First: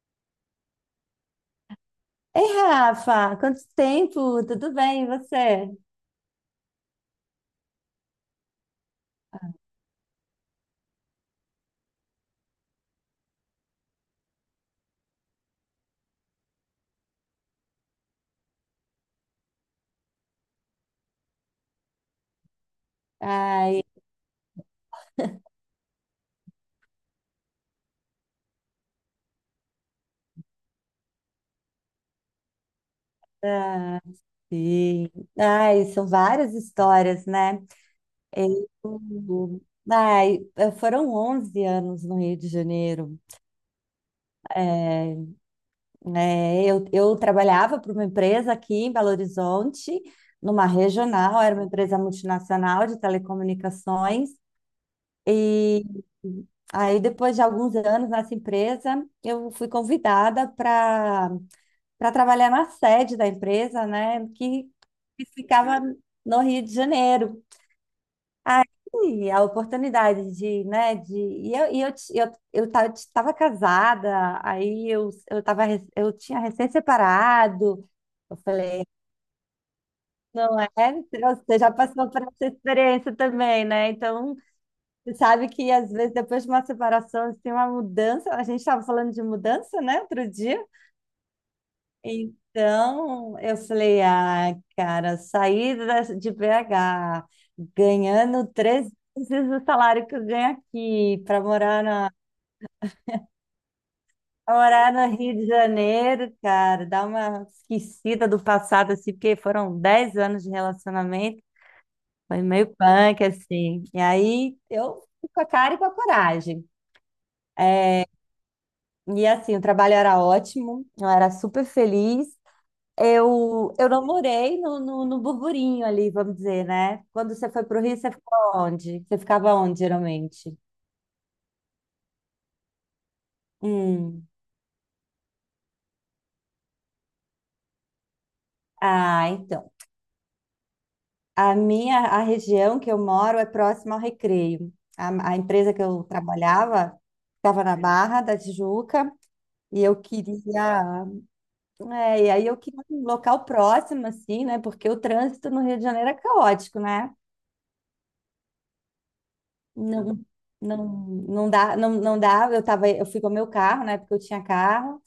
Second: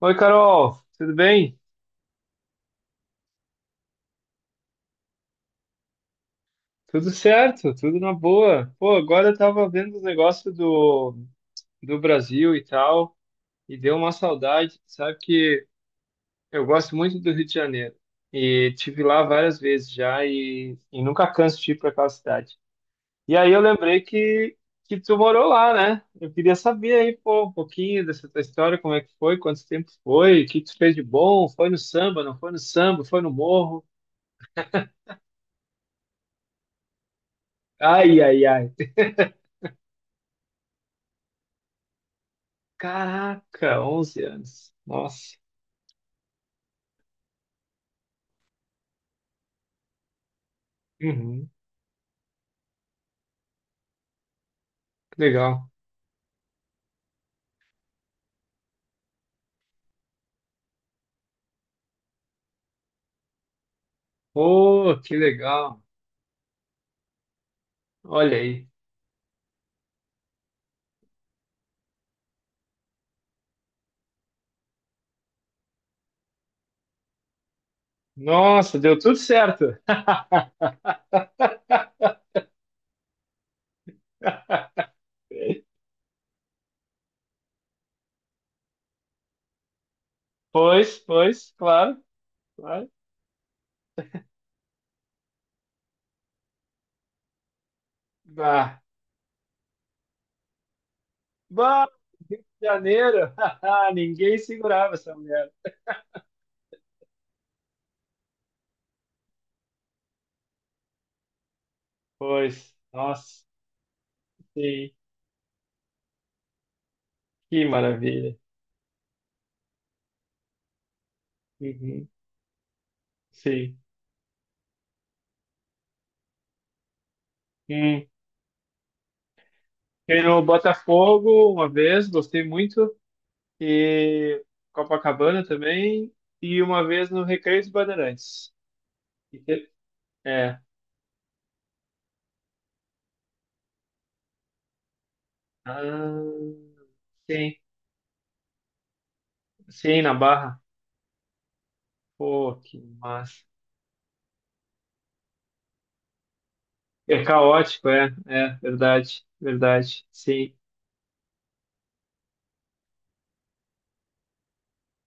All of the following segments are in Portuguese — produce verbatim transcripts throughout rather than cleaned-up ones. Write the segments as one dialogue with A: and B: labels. A: Oi, Carol, tudo bem?
B: Ei, Rafa, quanto tempo? Tudo bem, e você?
A: Tudo certo, tudo na boa. Pô, agora eu tava vendo os negócios do, do Brasil e tal, e deu uma saudade. Sabe que eu gosto muito do Rio de Janeiro, e tive lá várias vezes já, e, e nunca canso de ir para aquela cidade. E aí eu
B: Ai,
A: lembrei que, que tu morou lá, né? Eu queria saber aí, pô, um pouquinho dessa tua história, como é que foi, quanto tempo foi, o que tu fez de bom, foi no samba, não foi no samba, foi no morro.
B: sim. Ai, são várias histórias, né?
A: Ai, ai, ai.
B: Eu, ai, Foram onze anos no Rio de Janeiro.
A: Caraca, onze anos. Nossa.
B: É, eu, eu trabalhava para uma empresa aqui em Belo Horizonte, numa regional,
A: Uhum,
B: era uma empresa multinacional de telecomunicações.
A: que legal.
B: E aí, depois de alguns anos nessa empresa, eu fui convidada para para trabalhar na sede da empresa, né, que,
A: Oh, que
B: que ficava
A: legal.
B: no Rio de Janeiro.
A: Olha aí.
B: Aí a oportunidade de, né, de e eu e eu t- eu, eu tava, tava casada, aí eu eu tava re- eu tinha recém-separado. Eu
A: Nossa,
B: falei,
A: deu tudo certo.
B: não é? Você já passou por essa experiência também, né? Então, você sabe que às vezes depois de uma separação, assim, uma mudança, a gente estava falando de mudança, né, outro dia.
A: Pois, pois, claro, claro.
B: Então, eu falei, ah, cara, sair da- de B agá ganhando
A: Bah,
B: três vezes o salário que eu ganho aqui para morar
A: bah,
B: na,
A: Rio de Janeiro. Ninguém
B: pra morar
A: segurava essa
B: no Rio de
A: mulher.
B: Janeiro, cara, dar uma esquecida do passado, assim, porque foram dez anos de relacionamento, foi meio
A: Pois,
B: punk,
A: nossa,
B: assim. E aí
A: sim,
B: eu fui com a cara e com a coragem.
A: que maravilha.
B: E assim, o trabalho era ótimo, eu era super
A: Uhum,
B: feliz. Eu,
A: sim.
B: eu não morei no, no, no burburinho ali, vamos dizer, né? Quando você foi para o Rio,
A: Hum.
B: você ficou onde? Você ficava onde,
A: Fui no
B: geralmente?
A: Botafogo uma vez, gostei muito.
B: Hum.
A: E Copacabana também, e uma vez no Recreio dos Bandeirantes.
B: Ah,
A: E
B: então.
A: te- É.
B: A minha, a região que eu moro é próxima ao Recreio. A, a empresa que eu
A: Ah,
B: trabalhava
A: sim,
B: estava na Barra da Tijuca e eu
A: sim, na Barra.
B: queria... É, e aí
A: Pô,
B: eu
A: que
B: queria um local
A: massa.
B: próximo, assim, né? Porque o trânsito no Rio de Janeiro é caótico, né?
A: É caótico, é, é, verdade, verdade.
B: Não,
A: Sim,
B: não, não dá, não, não dá. Eu tava, eu fui com o meu carro, né? Porque eu tinha carro,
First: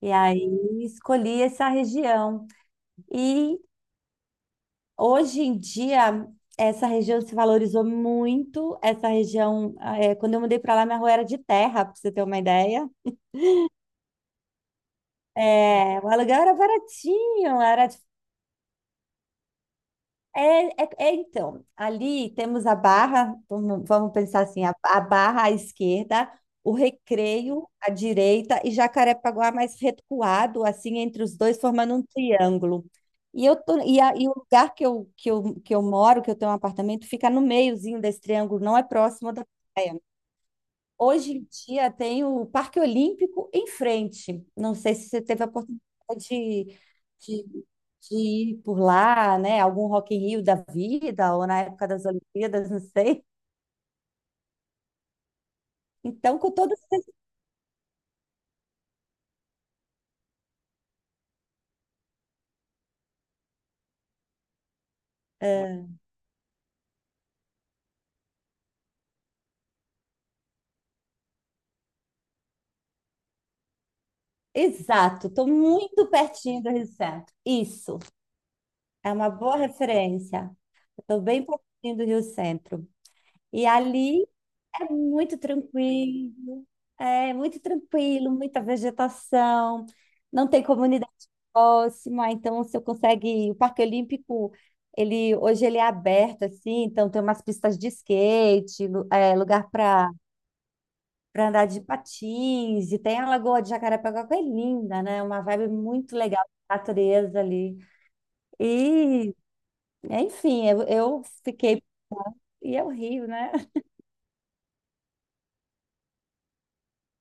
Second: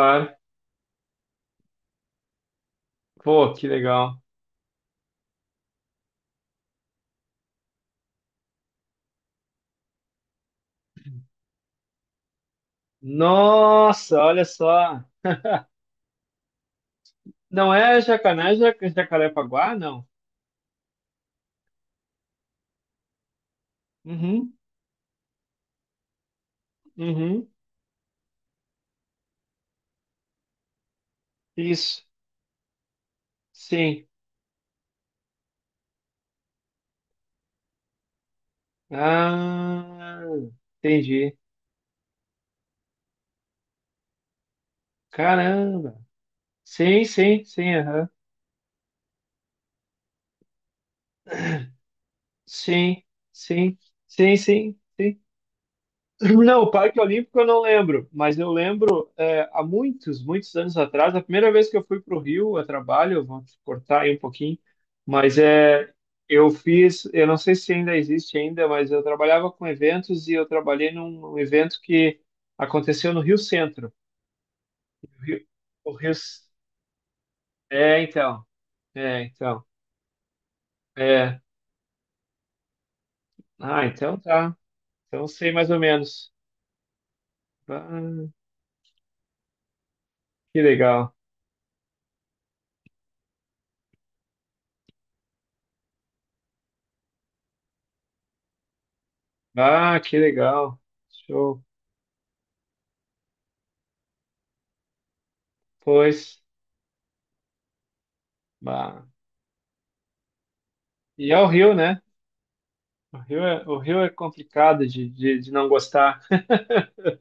B: e aí escolhi essa região.
A: Pô,
B: E
A: que legal.
B: hoje em dia essa região se valorizou muito. Essa região, é, quando eu mudei para lá, minha rua era de terra, para você ter uma ideia.
A: Nossa, olha só.
B: É, o aluguel era baratinho,
A: Não
B: era
A: é
B: tipo,
A: Jacané, é Jaca- Jacarepaguá, não.
B: É, é, é, então, ali temos a barra, vamos, vamos pensar
A: Uhum,
B: assim, a, a barra à esquerda, o
A: uhum,
B: Recreio à direita e Jacarepaguá mais recuado, assim, entre os dois, formando um
A: isso,
B: triângulo. E, eu tô, e,
A: sim.
B: a- e o lugar que eu, que eu, que eu moro, que eu tenho um apartamento, fica no meiozinho desse triângulo, não é próximo da praia.
A: Ah,
B: Hoje
A: entendi.
B: em dia tem o Parque Olímpico em frente. Não sei se você teve a oportunidade
A: Caramba.
B: de,
A: Sim,
B: de,
A: sim, sim, aham.
B: de ir por lá, né? Algum Rock in Rio da vida, ou na época das Olimpíadas, não
A: Sim,
B: sei.
A: sim, sim, sim, sim.
B: Então, com
A: Não, o
B: todo.
A: Parque Olímpico eu não lembro, mas eu lembro é, há muitos, muitos anos atrás, a primeira vez que eu fui para o Rio a trabalho, eu vou te cortar aí um pouquinho, mas
B: É.
A: é, eu fiz, eu não sei se ainda existe ainda, mas eu trabalhava com eventos e eu trabalhei num, num evento que aconteceu no Rio Centro. O
B: Exato,
A: Rio,
B: estou
A: o
B: muito
A: Rio,
B: pertinho do Rio Centro. Isso,
A: é, então,
B: é
A: é,
B: uma boa
A: então,
B: referência. Estou
A: é.
B: bem pertinho do Rio Centro. E
A: Ah, então
B: ali
A: tá,
B: é
A: então
B: muito
A: sei mais ou menos.
B: tranquilo. É muito tranquilo,
A: Ah,
B: muita vegetação, não tem
A: que
B: comunidade
A: legal.
B: próxima, então você consegue. O Parque Olímpico, ele hoje ele é aberto assim, então tem umas pistas de skate, lu- é, lugar
A: Ah,
B: para
A: que legal.
B: para
A: Show.
B: andar de patins, e tem a Lagoa de Jacarepaguá, que é linda, né? Uma vibe muito
A: Pois.
B: legal, natureza ali.
A: Bah.
B: E, enfim, eu, eu
A: E é o Rio,
B: fiquei
A: né?
B: e é o
A: O
B: Rio,
A: Rio
B: né?
A: é, o Rio é complicado de, de, de não gostar.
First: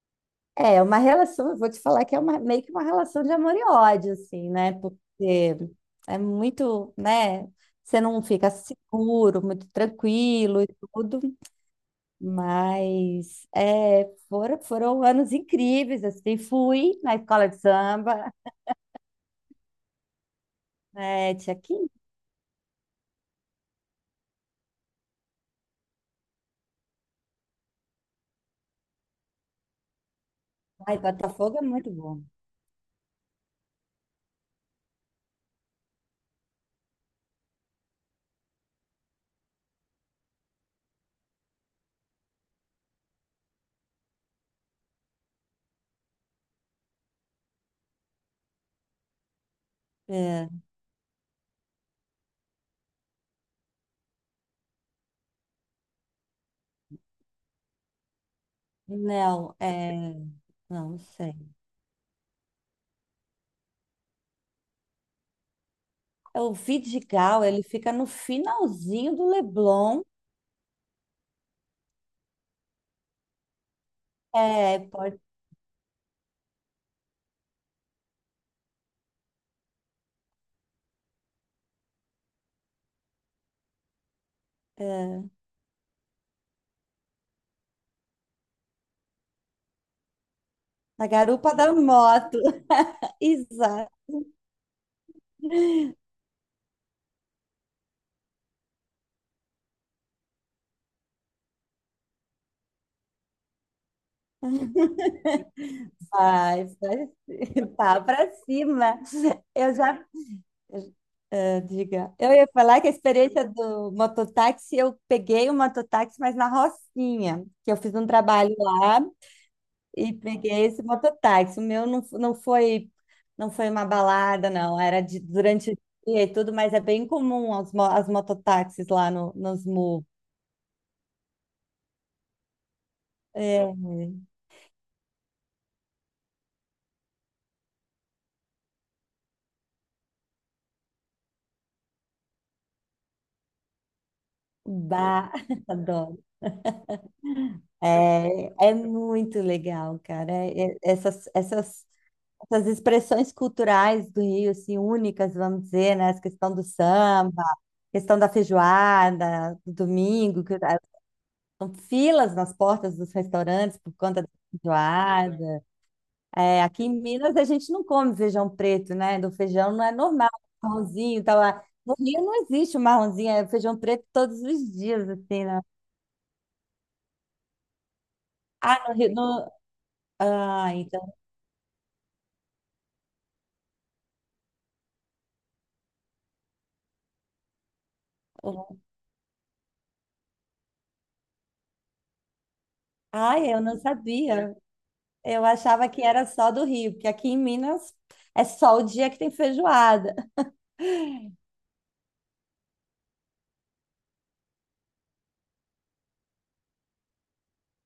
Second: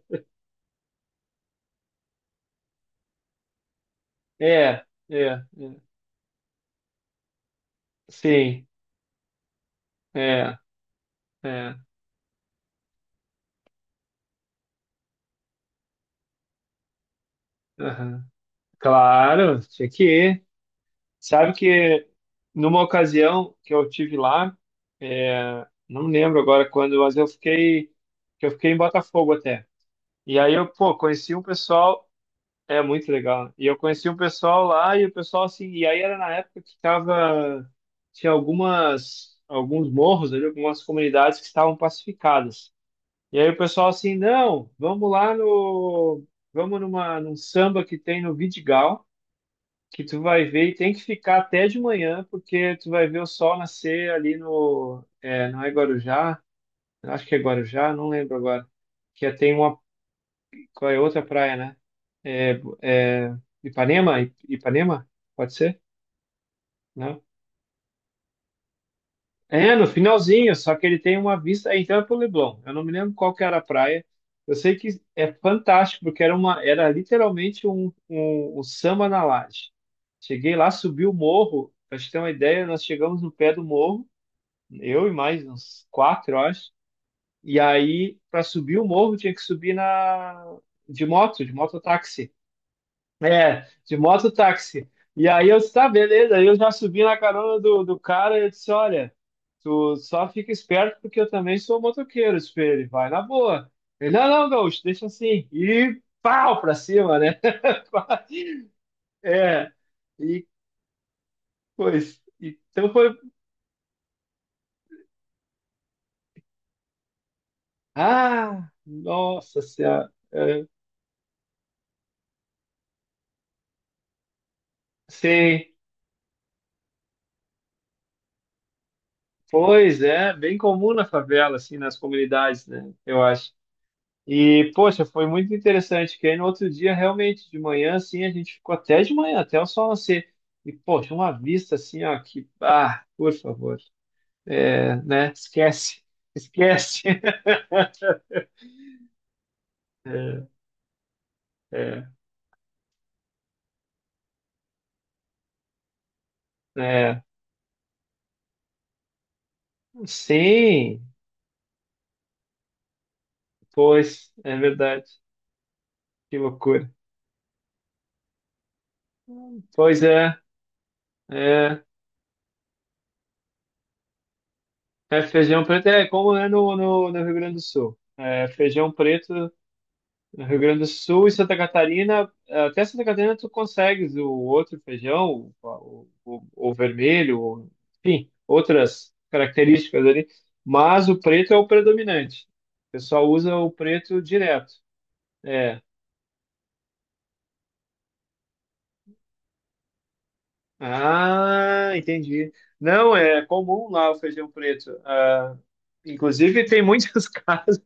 B: É é uma relação, eu vou te falar que é uma, meio que uma relação de amor e ódio, assim, né?
A: É,
B: Porque
A: é, é.
B: é muito, né? Você não fica
A: Sim,
B: seguro, muito
A: é,
B: tranquilo e tudo,
A: é.
B: mas é, foram, foram anos incríveis, assim, fui na escola de
A: Aham.
B: samba,
A: Claro, tinha que ir.
B: né?
A: Sabe
B: Tinha quinze,
A: que numa ocasião que eu tive lá, é, não lembro agora quando, mas eu fiquei, que eu fiquei em Botafogo até. E aí eu, pô,
B: ai,
A: conheci um
B: Botafogo é muito
A: pessoal.
B: bom.
A: É muito legal. E eu conheci um pessoal lá e o pessoal assim, e aí era na época que tava, tinha algumas, alguns morros ali, algumas comunidades que estavam pacificadas. E aí o pessoal assim, não, vamos lá no, vamos numa, num samba que tem no Vidigal, que tu vai
B: É,
A: ver e tem que ficar até de manhã, porque tu vai ver o sol nascer ali no, é, não é Guarujá, acho que é Guarujá, não lembro agora, que é- tem
B: não,
A: uma
B: é, não,
A: qual
B: não
A: é a outra
B: sei.
A: praia, né? É, é Ipanema? I- Ipanema? Pode ser?
B: É, o
A: Não?
B: Vidigal, ele fica no finalzinho do
A: É, no
B: Leblon,
A: finalzinho, só que ele tem uma vista. Então é pro Leblon. Eu não me lembro qual que era a praia. Eu sei
B: é,
A: que
B: pode
A: é fantástico, porque era uma, era literalmente um, um, um samba na laje. Cheguei lá, subi o morro. Pra gente ter uma ideia, nós chegamos no pé do morro, eu e
B: é,
A: mais uns quatro, eu acho. E aí, para subir o morro, tinha que subir na de
B: na
A: moto,
B: garupa
A: de
B: da
A: mototáxi.
B: moto.
A: É,
B: Exato.
A: de mototáxi. E aí eu disse, tá, beleza. Aí eu já subi na carona do, do cara e eu disse, olha, tu só fica esperto porque eu também sou motoqueiro, espelho, vai na boa. Ele, não, não, gaúcho, deixa assim. E pau
B: Vai,
A: pra
B: vai,
A: cima, né?
B: pá, pra cima.
A: É,
B: Eu já,
A: e
B: eh, diga,
A: pois,
B: eu ia falar que a
A: então foi.
B: experiência do mototáxi, eu peguei o mototáxi, mas na Rocinha, que eu fiz um trabalho
A: Ah,
B: lá
A: nossa senhora.
B: e peguei
A: É,
B: esse mototáxi. O meu não, f- não foi, não foi uma balada, não, era de,
A: sim,
B: durante o dia e tudo, mas é bem comum as, mo- as mototáxis lá no, nos
A: pois
B: M U.
A: é, bem comum na favela, assim, nas comunidades, né? Eu acho.
B: É,
A: E, poxa, foi muito interessante, que aí no outro dia, realmente, de manhã, assim, a gente ficou até de manhã, até o sol nascer. E, poxa, uma vista assim, ó, que, ah, por favor, é,
B: bah,
A: né, esquece,
B: adoro.
A: esquece.
B: É, é muito legal, cara.
A: É,
B: É- é- essas, essas,
A: é,
B: essas expressões culturais do Rio, assim, únicas, vamos dizer, né? Essa questão do
A: é.
B: samba, questão da feijoada, do domingo, que ah,
A: Sim,
B: são filas nas portas dos restaurantes por conta da
A: pois, é verdade,
B: feijoada.
A: que
B: É, aqui em
A: loucura.
B: Minas a gente não come feijão preto, né? Do feijão não é
A: Pois
B: normal,
A: é,
B: marronzinho, tá lá.
A: é,
B: No Rio não existe o marronzinho, é feijão preto todos os dias,
A: é
B: assim, né?
A: feijão preto, é como é no, no, no, Rio Grande do Sul. É,
B: Ah,
A: feijão
B: no Rio, no...
A: preto. No Rio
B: Ah,
A: Grande do
B: então.
A: Sul e Santa Catarina, até Santa Catarina tu consegues o outro feijão, o, o, o vermelho, o- enfim, outras características ali, mas o preto é o predominante. O pessoal
B: Ai,
A: usa
B: eu
A: o
B: não
A: preto
B: sabia.
A: direto.
B: Eu
A: É,
B: achava que era só do Rio, porque aqui em Minas é só o dia que tem feijoada.
A: ah, entendi. Não, é comum lá o feijão preto. Ah, inclusive, tem muitos casos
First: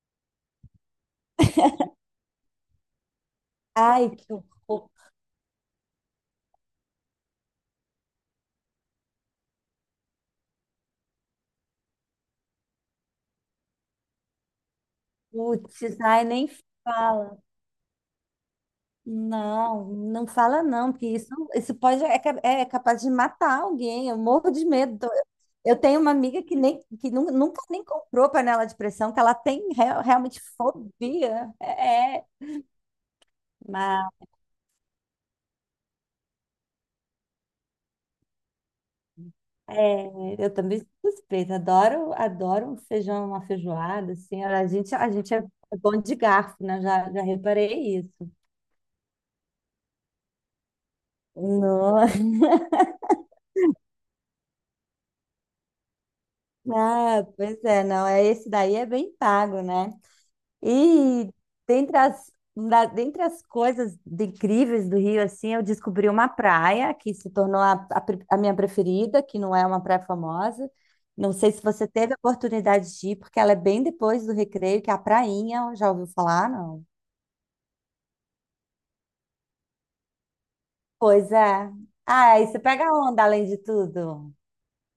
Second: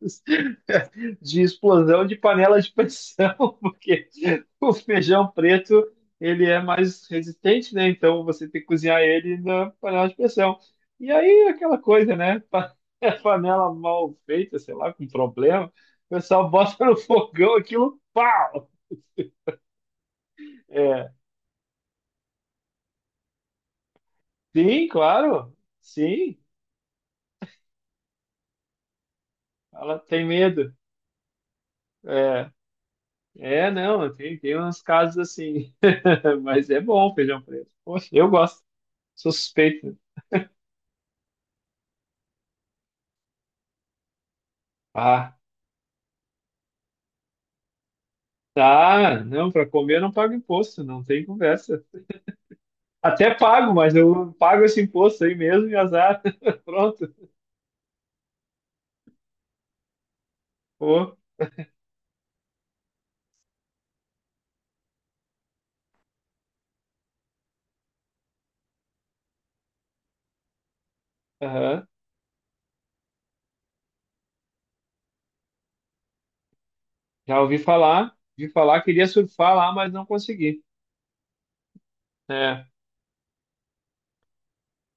A: de explosão de panela de pressão, porque
B: Ai, que
A: o
B: horror.
A: feijão preto ele é mais resistente, né? Então você tem que cozinhar ele na panela de pressão. E aí aquela coisa, né? Pa- Panela mal feita, sei lá, com problema.
B: Putz,
A: O
B: ai, nem
A: pessoal bota no
B: fala.
A: fogão aquilo, pau!
B: Não, não fala não, porque
A: É,
B: isso, isso pode, é, ca- é capaz de matar alguém. Eu morro de
A: sim,
B: medo.
A: claro,
B: Eu tenho uma
A: sim.
B: amiga que, nem, que nu- nunca nem comprou panela de pressão, que ela tem
A: Ela
B: real-
A: tem
B: realmente
A: medo.
B: fobia. É, é.
A: É, é,
B: Mas
A: não, tem, tem uns casos assim, mas é bom o feijão preto. Poxa, eu gosto, sou suspeito.
B: é, eu também sou suspeita, adoro, adoro um feijão, uma feijoada, assim, a gente, a gente
A: Ah,
B: é é bom de garfo, né? Já, já reparei isso.
A: tá, não, para comer eu não pago imposto, não tem conversa.
B: Não.
A: Até pago, mas eu pago esse imposto aí mesmo e azar. Pronto.
B: Ah, pois é, não, é esse daí é bem pago, né?
A: Pô,
B: E dentre as, da- dentre as coisas de- incríveis do Rio, assim, eu descobri uma praia que se tornou a, a pre- a minha preferida, que não é uma praia famosa. Não sei se
A: aham.
B: você teve a oportunidade de ir, porque ela é bem depois do Recreio, que é a Prainha, já ouviu falar, não?
A: Já ouvi falar, ouvi falar, queria surfar lá, mas não consegui.
B: Pois é. Ah, isso
A: É,
B: pega onda além de tudo.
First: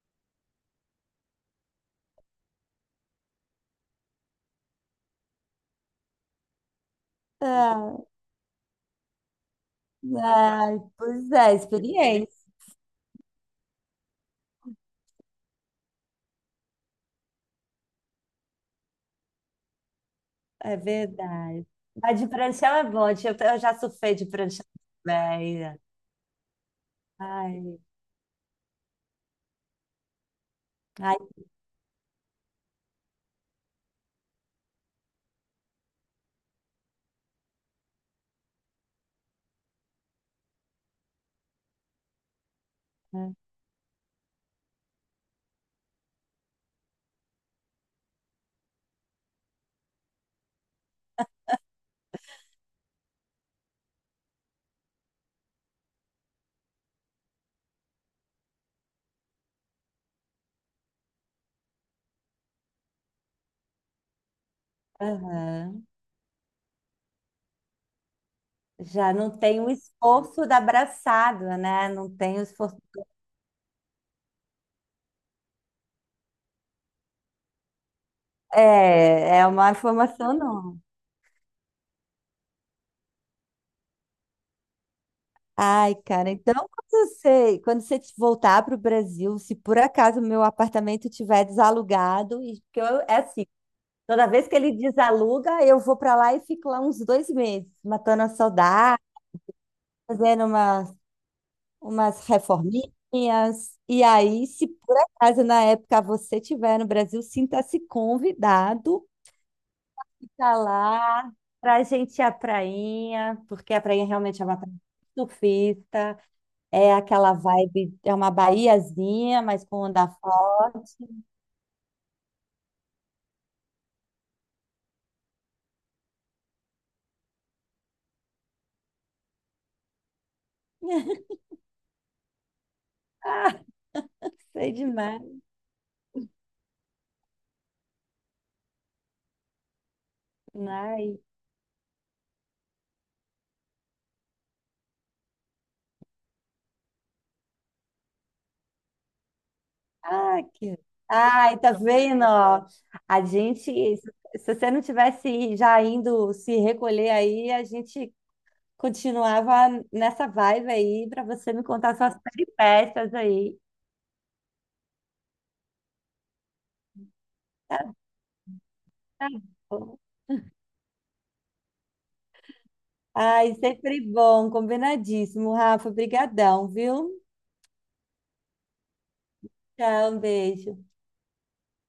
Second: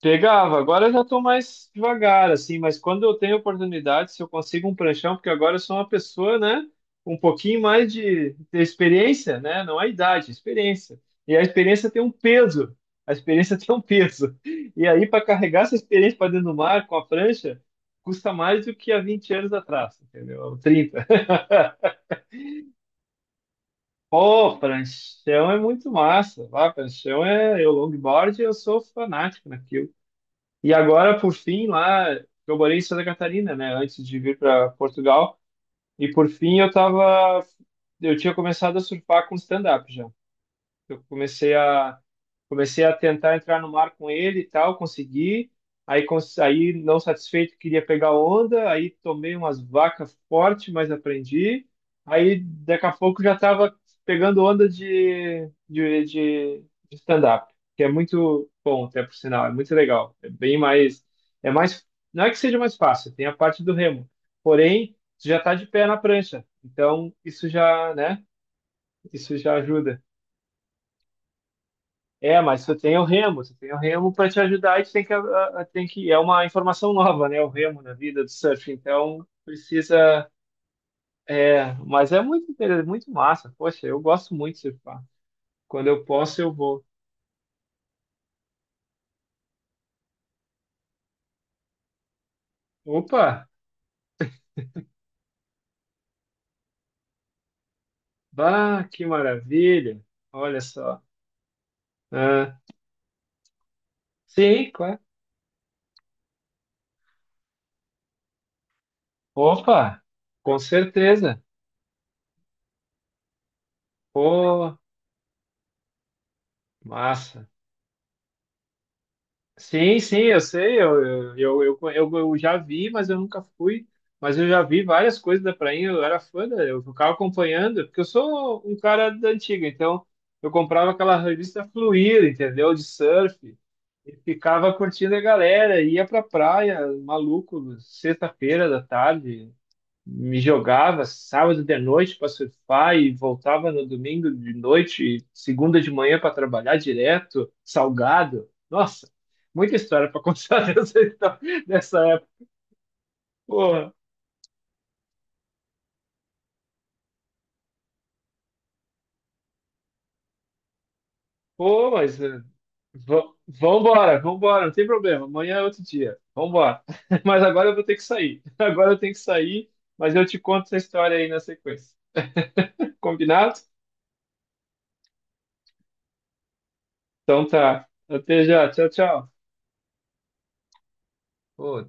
A: pegava, agora eu já estou mais devagar, assim, mas quando eu tenho oportunidade, se eu consigo um pranchão, porque agora eu sou uma pessoa, né, com um pouquinho mais
B: Ah,
A: de, de experiência, né, não a idade, a
B: ai,
A: experiência.
B: pois
A: E a
B: é,
A: experiência tem um
B: experiência.
A: peso, a experiência tem um peso. E aí, para carregar essa experiência para dentro do mar com a prancha, custa mais do que há vinte anos atrás, entendeu? Ou
B: É
A: trinta.
B: verdade. Mas de pranchão é bom. Eu, eu já surfei de
A: Pô,
B: pranchão
A: pranchão é
B: velha.
A: muito massa, lá pranchão é, eu
B: Ai,
A: longboard, eu sou fanático naquilo. E
B: ai,
A: agora, por fim, lá, eu morei em Santa Catarina, né, antes de vir para Portugal. E por fim, eu tava, eu tinha começado a surfar com stand-up já. Eu comecei a comecei a tentar entrar no mar com ele e tal, consegui. Aí, cons- aí não satisfeito, queria pegar onda, aí tomei umas vacas fortes, mas aprendi. Aí daqui a pouco já estava pegando onda de, de, de, de, stand-up, que é muito bom, até por sinal, é muito legal. É bem mais, é mais, não é que seja mais fácil, tem a parte do remo. Porém, você já está de
B: aham.
A: pé na prancha, então isso já, né?
B: Já não
A: Isso já
B: tem o
A: ajuda.
B: esforço da abraçada, né? Não tem o
A: É, mas você
B: esforço.
A: tem o Remo, você tem o Remo para te ajudar e você tem que, a- a- tem que. É uma informação nova, né? O Remo na vida do surf. Então,
B: É, é uma
A: precisa.
B: informação não.
A: É, mas é muito interessante, muito massa. Poxa, eu gosto muito de surfar. Quando
B: Ai,
A: eu
B: cara,
A: posso, eu
B: então
A: vou.
B: quando você, quando você te- voltar para o Brasil, se por acaso meu apartamento tiver desalugado, e porque eu, é
A: Opa!
B: assim, toda vez que ele desaluga, eu vou para lá e fico lá uns dois meses, matando a
A: Bah,
B: saudade,
A: que maravilha!
B: fazendo
A: Olha
B: umas,
A: só.
B: umas
A: Ah,
B: reforminhas. E aí, se
A: sim,
B: por
A: claro.
B: acaso na época você estiver no Brasil, sinta-se convidado
A: Opa!
B: para
A: Com
B: lá,
A: certeza.
B: para a gente ir à prainha, porque a prainha realmente é uma praia
A: Pô,
B: surfista, é aquela
A: massa.
B: vibe, é uma baiazinha, mas com
A: Sim,
B: onda
A: sim, eu sei,
B: forte.
A: eu, eu, eu, eu, eu já vi, mas eu nunca fui. Mas eu já vi várias coisas da prainha, eu era fã, da- eu ficava acompanhando, porque eu sou um cara da antiga, então eu comprava aquela revista Fluir, entendeu? De surf,
B: Ah,
A: e
B: sei
A: ficava curtindo
B: demais.
A: a galera, ia pra praia, maluco, sexta-feira da tarde, me jogava
B: Ai.
A: sábado de noite para surfar e voltava no domingo de noite, e segunda de manhã para trabalhar direto, salgado. Nossa, muita história para
B: Ai,
A: contar
B: que...
A: dessa, histó-
B: Ai, tá
A: dessa
B: vendo?
A: época.
B: Ó? A gente,
A: Pô,
B: se se você não tivesse já indo se recolher aí, a gente continuava nessa vibe aí para você me
A: pô,
B: contar suas
A: mas eh,
B: peripécias
A: va-
B: aí.
A: vambora, vambora, não tem problema. Amanhã é outro dia. Vambora. Mas agora eu vou ter que sair. Agora eu tenho que
B: Tá
A: sair,
B: bom.
A: mas eu te conto essa história aí na sequência.
B: Ai,
A: Combinado?
B: sempre bom, combinadíssimo, Rafa, brigadão, viu?
A: Então tá. Até já. Tchau, tchau.
B: Tchau, um beijo.
A: Pô,